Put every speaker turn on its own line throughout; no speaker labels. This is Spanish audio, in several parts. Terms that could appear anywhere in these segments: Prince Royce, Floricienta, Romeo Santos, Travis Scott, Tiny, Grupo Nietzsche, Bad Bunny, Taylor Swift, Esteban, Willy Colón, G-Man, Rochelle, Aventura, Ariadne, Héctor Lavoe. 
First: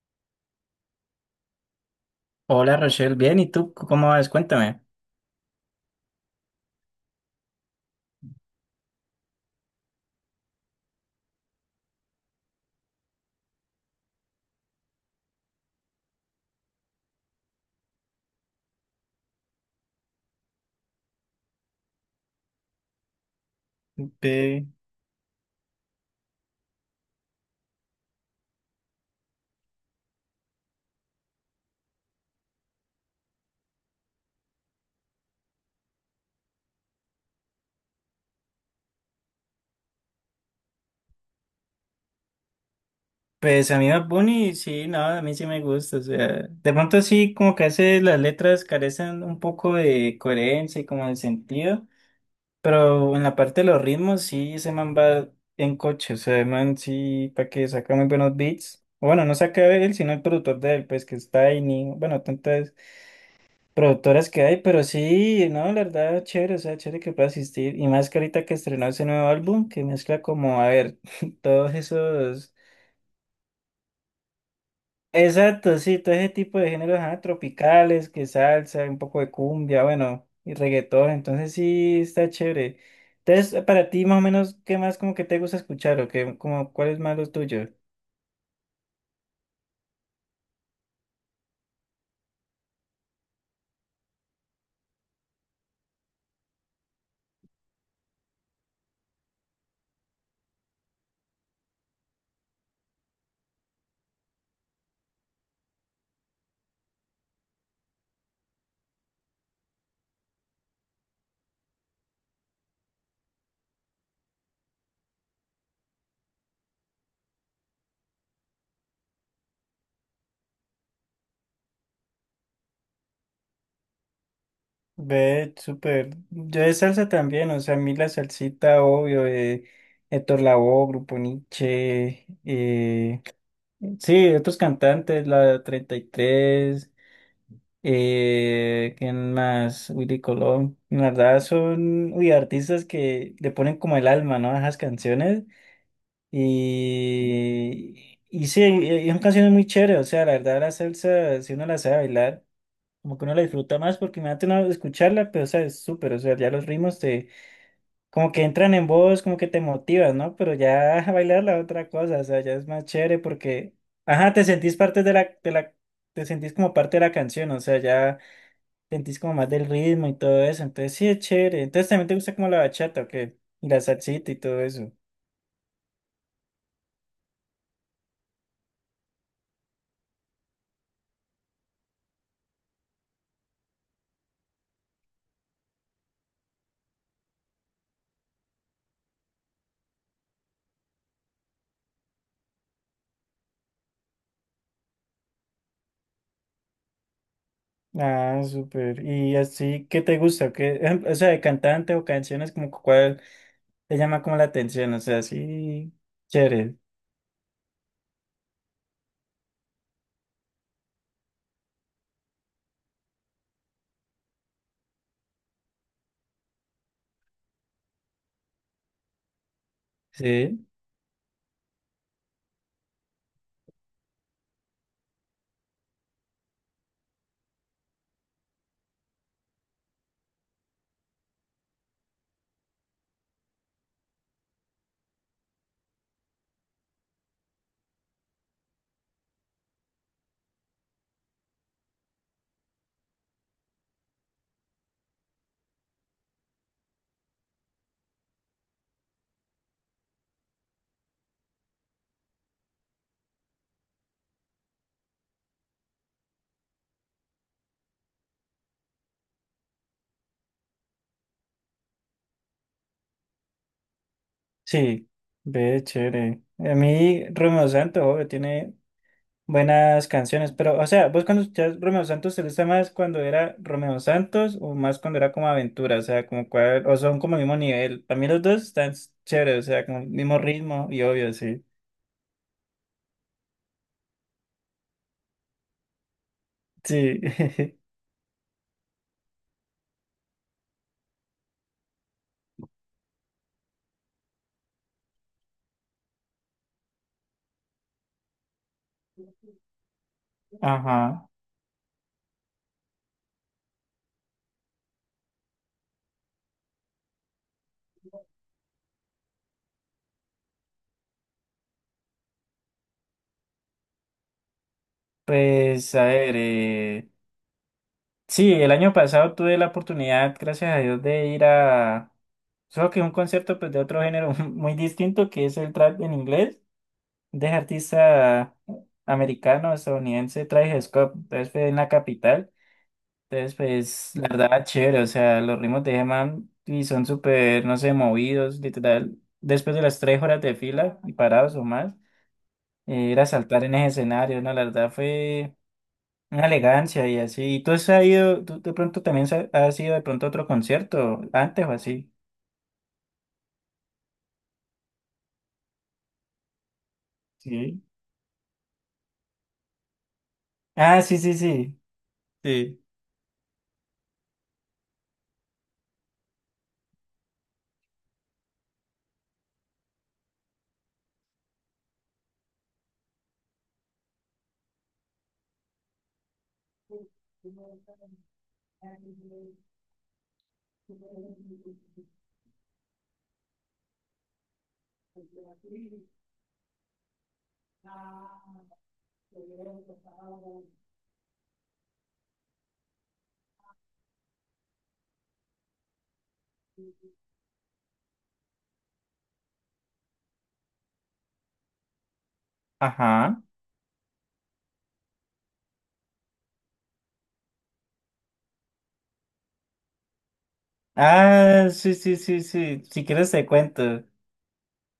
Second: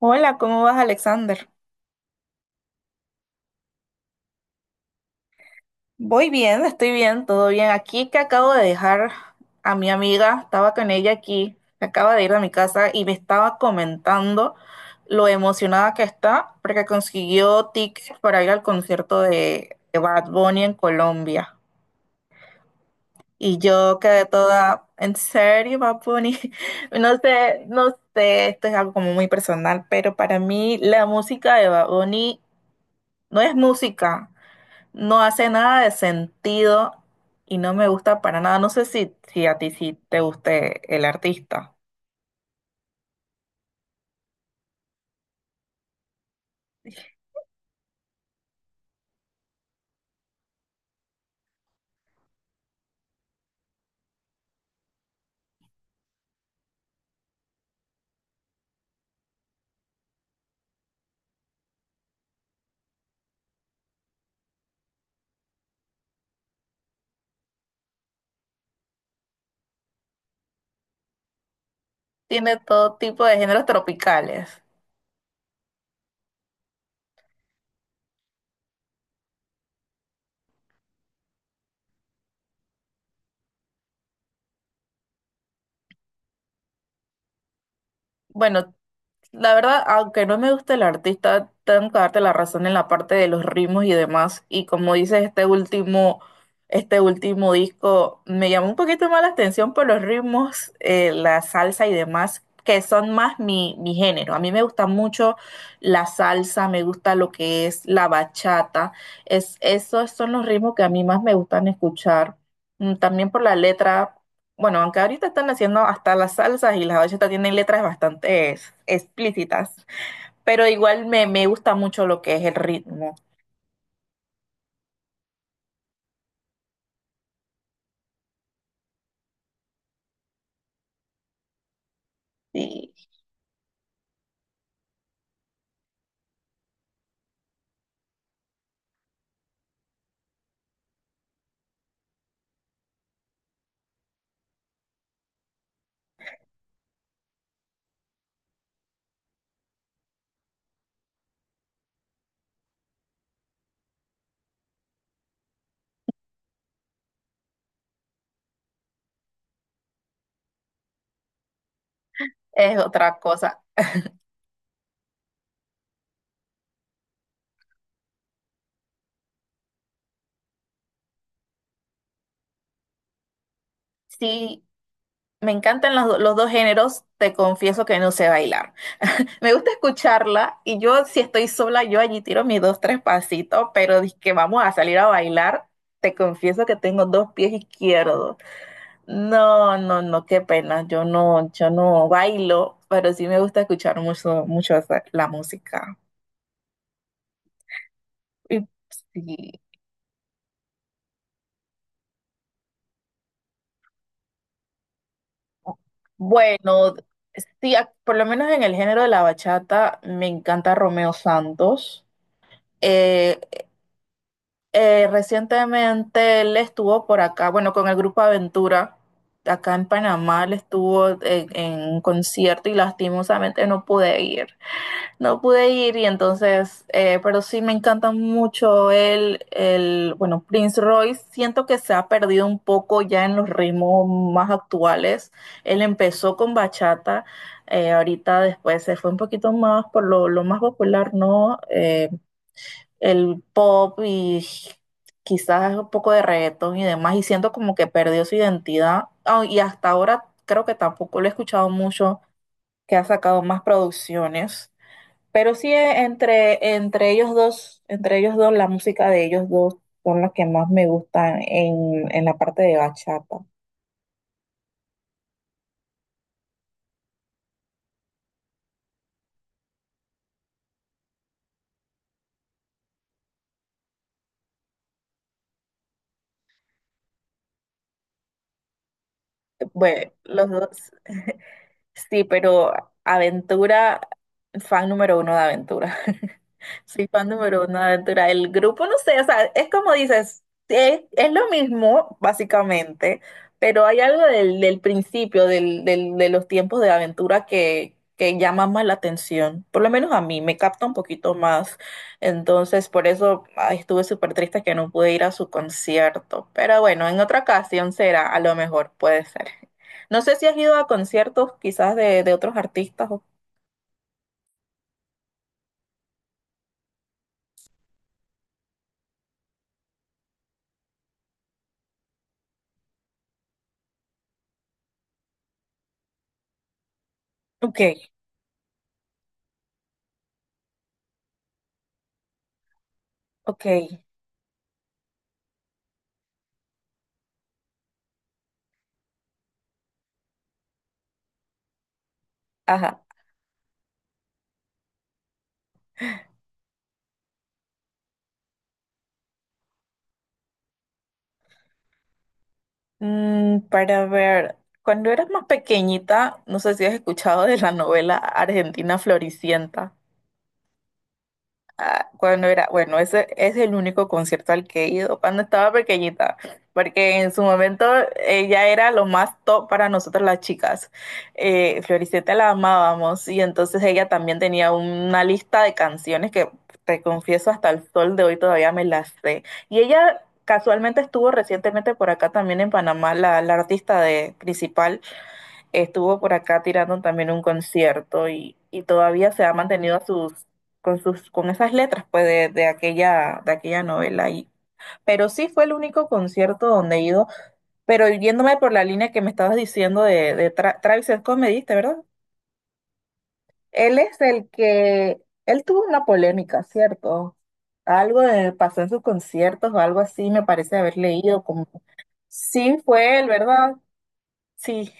Hola, ¿cómo vas, Alexander?
Hola Rochelle, bien, ¿y tú cómo vas? Cuéntame.
Voy bien, estoy bien, todo bien. Aquí que acabo de dejar a mi amiga, estaba con ella aquí, acaba de ir a mi casa y me estaba comentando lo emocionada que está porque consiguió tickets para ir al concierto de Bad Bunny en Colombia. Y yo quedé
Ve,
toda, ¿en serio, Bad Bunny? No sé, esto es algo como muy personal, pero para mí la música de Bad Bunny no es música. No hace nada de sentido y no me gusta para nada. No sé si a ti sí te guste el artista.
pues a mí Bad Bunny, sí, no, a mí sí me gusta, o sea, de pronto sí, como que a veces las letras carecen un poco de coherencia y como de sentido, pero en la parte de los ritmos sí, ese man va en coche, o sea, el man sí, para que saca muy buenos beats, o bueno, no saca él, sino el productor de él, pues que está Tiny, bueno, tanto productoras que hay, pero sí, no, la verdad, chévere, o sea, chévere que pueda asistir. Y más que ahorita que estrenó ese nuevo álbum, que mezcla como, a ver, todos esos.
Tiene todo tipo de géneros tropicales.
Exacto, sí, todo ese tipo de géneros ajá, tropicales, que salsa, un poco de cumbia, bueno, y reggaetón, entonces sí, está chévere. Entonces, para ti, más o menos, ¿qué más como que te gusta escuchar o qué, como, cuál es más lo tuyo?
Bueno, la verdad, aunque no me gusta el artista, tengo que darte la razón en la parte de los ritmos y demás. Y como dices, este último disco me llamó un poquito más la atención por los ritmos, la salsa y demás, que son más mi género. A mí me gusta mucho la salsa, me gusta lo que es la bachata. Esos son los ritmos que a mí más me gustan escuchar. También por la letra. Bueno, aunque ahorita están haciendo hasta las salsas y las bachetas tienen letras bastante explícitas, pero igual me gusta mucho lo que es el ritmo.
Ve, súper. Yo de salsa también, o sea, a mí la salsita, obvio, de Héctor Lavoe, Grupo Nietzsche,
Sí,
sí, otros cantantes, la 33 ¿quién más? Willy Colón. La verdad son, uy, artistas que le ponen como el alma, ¿no? A esas canciones. Y sí, y son canciones muy chéveres, o sea, la verdad la salsa, si uno la sabe bailar como que uno la disfruta más porque me da uno escucharla, pero o sea, es súper, o sea, ya los ritmos te, como que entran en voz, como que te motivas, ¿no? Pero ya bailarla es otra cosa, o sea, ya es
es
más
otra
chévere
cosa.
porque, ajá, te sentís parte de la, te sentís como parte de la canción, o sea, ya sentís como más del ritmo y todo eso, entonces sí es chévere, entonces también te gusta como la bachata, ¿o qué? Y la salsita y todo
Sí,
eso.
me encantan los dos géneros, te confieso que no sé bailar. Me gusta escucharla y yo si estoy sola, yo allí tiro mis dos, tres pasitos, pero que vamos a salir a bailar, te confieso que tengo dos pies izquierdos. No, no, no, qué pena. Yo no bailo, pero sí me gusta escuchar mucho, mucho la música.
Ah,
Y
súper. ¿Y
sí.
así qué te gusta? ¿Qué, o sea, de cantante o canciones, como cuál te llama como la atención? O sea, sí, chévere.
Bueno, sí, por lo menos en el género de la bachata me encanta Romeo Santos. Eh, recientemente él estuvo por acá, bueno, con el grupo Aventura, acá en Panamá, él
Sí,
estuvo en un concierto y lastimosamente no pude ir. No pude ir y entonces, pero sí me encanta mucho bueno, Prince Royce. Siento que se ha perdido un poco ya en los ritmos más actuales. Él empezó con bachata, ahorita después se fue un poquito más por lo más popular, ¿no? El pop y quizás un poco de reggaetón y demás. Y siento como que perdió su identidad. Ah, y hasta ahora creo que tampoco lo he escuchado mucho, que ha sacado más producciones. Pero sí entre ellos dos, la música de ellos dos son las que más me gustan en la parte de bachata.
sí, ve chévere. A mí Romeo Santos obvio, tiene buenas canciones, pero o sea, vos cuando escuchás Romeo Santos, ¿te gusta más cuando era Romeo Santos o más cuando era como Aventura? O sea, como cuál, o son como el mismo nivel. Para mí los dos están chéveres, o sea, como el
Bueno,
mismo
los dos.
ritmo y obvio, sí.
Sí, pero Aventura, fan número 1 de Aventura. Soy
Sí,
fan número 1 de Aventura. El grupo, no sé, o sea, es como dices, es lo mismo, básicamente, pero hay algo del principio, de los tiempos de Aventura que llama más la atención. Por lo menos a mí, me capta un
ajá.
poquito más. Entonces, por eso ay, estuve súper triste que no pude ir a su concierto. Pero bueno, en otra ocasión será, a lo mejor, puede ser. No sé si has ido a conciertos quizás de otros artistas.
Pues a ver, sí, el año pasado tuve la oportunidad, gracias a Dios, de ir a... Solo que un concierto pues, de otro género muy distinto que es el trap en inglés. De
Ok,
artista americano, estadounidense, Travis Scott. Entonces fue en la capital. Entonces,
ok,
pues, la verdad, chévere. O sea, los ritmos de G-Man y son súper, no sé, movidos, literal. Después de las 3 horas de fila y parados o más,
ajá.
ir a saltar en ese escenario, ¿no? La verdad fue una elegancia y así. ¿Y tú has ido, tú de pronto también has ido de pronto a otro concierto antes o así?
Mm, para ver, cuando eras más pequeñita, no sé si has escuchado de la
Sí.
novela Argentina Floricienta.
Ah, sí, sí, sí.
Ah, cuando era,
Sí.
bueno, ese es el único concierto al que he ido cuando estaba pequeñita, porque en su momento ella era lo más top para nosotras las chicas. Floricienta la amábamos y entonces ella también tenía una lista de canciones que te confieso hasta el sol de hoy todavía me las sé. Y ella casualmente estuvo recientemente por acá también en Panamá, la artista de, principal estuvo por acá tirando también un concierto y todavía se ha mantenido a sus, con esas letras pues de aquella novela y, pero sí fue el único concierto donde he ido, pero yéndome por la línea que me estabas diciendo de Travis Scott, me diste, ¿verdad?
Ajá.
Él es el que, él tuvo una polémica, ¿cierto? Algo pasó en sus conciertos o algo así, me parece haber leído como,
Ah, sí, sí, sí,
sí
sí. Si
fue él,
quieres te
¿verdad?
cuento.
Sí,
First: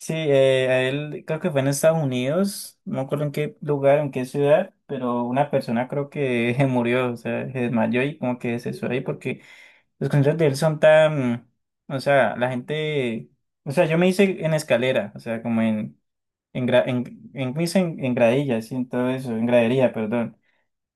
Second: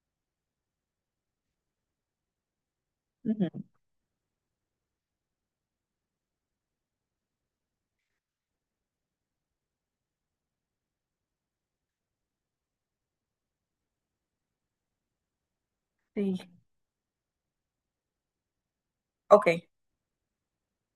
Sí, a él creo que fue en Estados Unidos, no me acuerdo en
ujú,
qué lugar, en qué ciudad, pero una persona creo que murió, o sea, se desmayó y como que se suicidó ahí porque los conciertos de él son tan, o sea, la gente, o sea, yo me hice en escalera, o sea, como
sí,
en, gra- en, me hice en gradilla, sí, en todo eso, en
ok,
gradería, perdón.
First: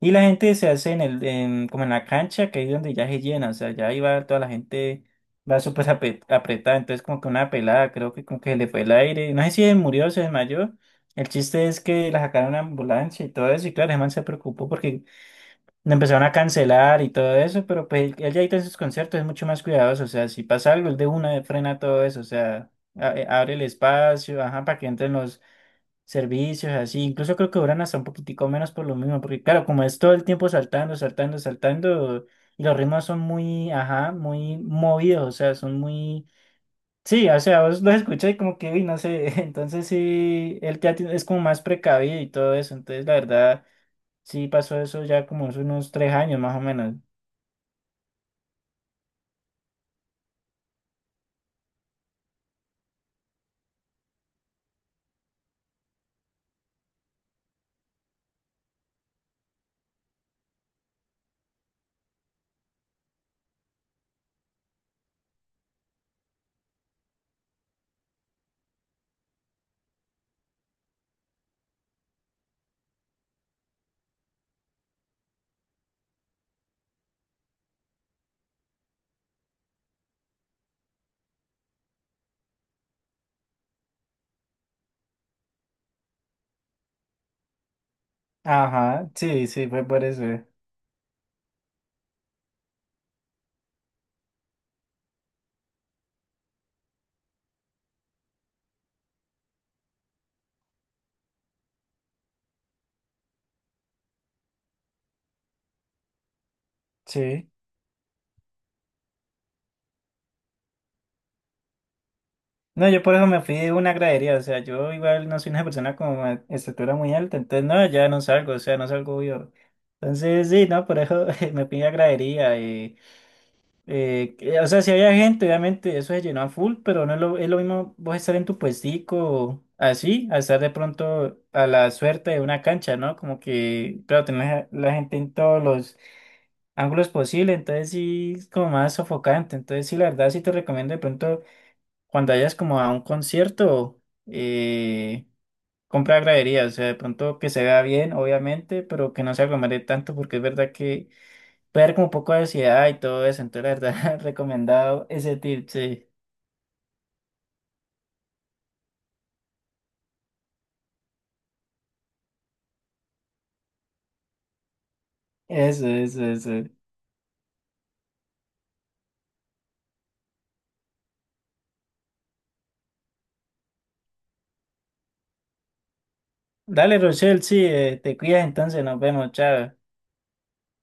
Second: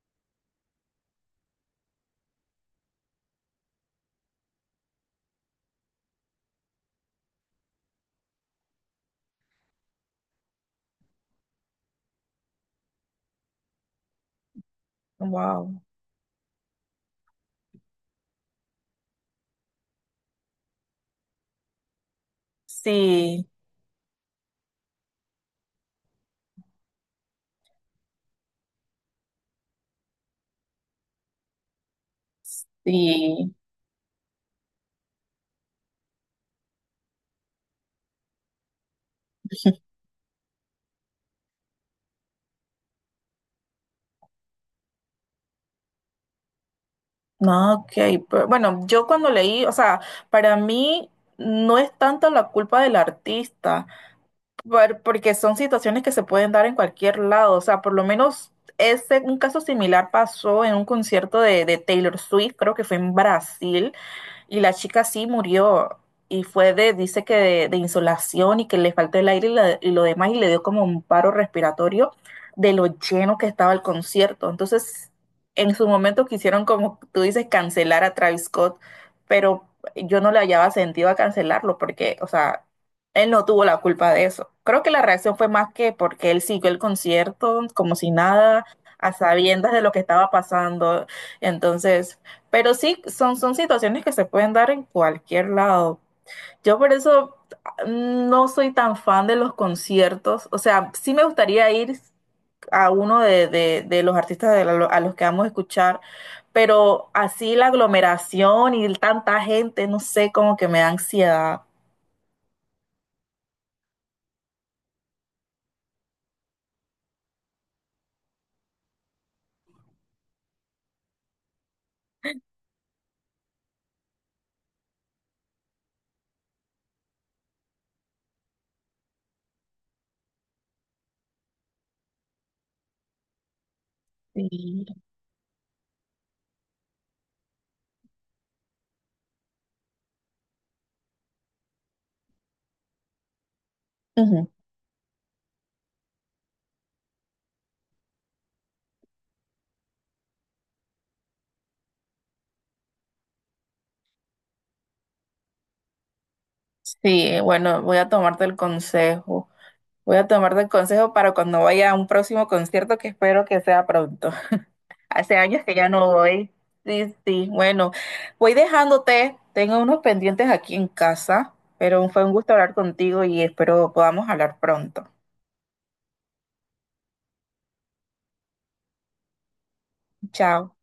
Y la gente se hace como en la cancha, que es donde ya se llena, o sea, ya iba toda la gente, va súper apretada, entonces como que una pelada, creo que como que se le fue el aire, no sé si se murió o se desmayó, el chiste es que la sacaron a ambulancia y todo eso, y claro, el man se preocupó porque
wow.
le empezaron a cancelar y todo eso, pero pues él ya ahorita en sus conciertos es mucho más cuidadoso, o sea, si pasa algo, él de una frena todo eso, o sea,
Sí,
abre el espacio, ajá, para que entren los servicios, así. Incluso creo que duran hasta un poquitico menos por lo mismo, porque claro, como es todo el tiempo saltando, saltando, saltando, y los ritmos son
sí.
muy, ajá, muy movidos, o sea, son muy... Sí, o sea, vos los escuchas y como que, uy, no sé, entonces sí, el teatro es como más precavido y todo eso, entonces la verdad, sí pasó eso ya como hace unos 3 años más o menos.
No, ok. Pero bueno, yo cuando leí, o sea, para mí no es tanto la culpa del artista, porque son situaciones que se pueden dar en cualquier lado. O sea, por lo menos ese, un caso similar pasó en un concierto de Taylor Swift, creo que fue en Brasil. Y la chica sí murió y fue dice que de insolación y que le faltó el aire y lo demás y le dio como un paro respiratorio de lo lleno que estaba el concierto. Entonces, en su momento quisieron, como tú dices, cancelar a Travis Scott, pero yo no le hallaba sentido a cancelarlo porque, o sea, él no tuvo la culpa de eso. Creo que la reacción fue más que porque él siguió el concierto como si nada,
Ajá,
a
sí, sí,
sabiendas de
fue
lo que
por eso,
estaba pasando. Entonces... Pero sí, son situaciones que se pueden dar en cualquier lado. Yo por eso no soy tan fan de los conciertos. O sea, sí me gustaría ir a uno de los artistas de a los que vamos a escuchar, pero
sí.
así la aglomeración y tanta gente, no sé, como que me da ansiedad.
No, yo por eso me fui de una gradería, o sea, yo igual no soy una persona con una estatura muy alta, entonces no, ya no salgo, o sea, no salgo yo. Entonces sí, no, por eso me fui a gradería. O sea, si había gente, obviamente eso se llenó a full, pero no es lo, es lo mismo vos estar en tu puestico así, a estar de pronto a la suerte de una cancha, ¿no? Como que, claro, tenés a
Sí,
la gente en todos los ángulos posibles, entonces sí es como más sofocante, entonces sí, la verdad sí te recomiendo de pronto cuando vayas como a un concierto,
ujú.
eh, compra gradería, o sea, de pronto que se vea bien, obviamente, pero que no se aglomere tanto, porque es verdad que puede haber como un poco de ansiedad y todo eso, entonces la verdad, recomendado ese tip, sí,
Sí, bueno, voy a tomarte el consejo. Voy a tomarte el consejo para cuando vaya a un próximo concierto que espero que sea pronto. Hace años que
eso,
ya no
eso,
voy.
eso.
Sí, sí, bueno, voy dejándote. Tengo unos pendientes aquí en casa, pero fue un gusto hablar contigo y espero podamos hablar pronto.
Dale, Rochelle, sí, te cuidas entonces, nos vemos, chao.
Chao.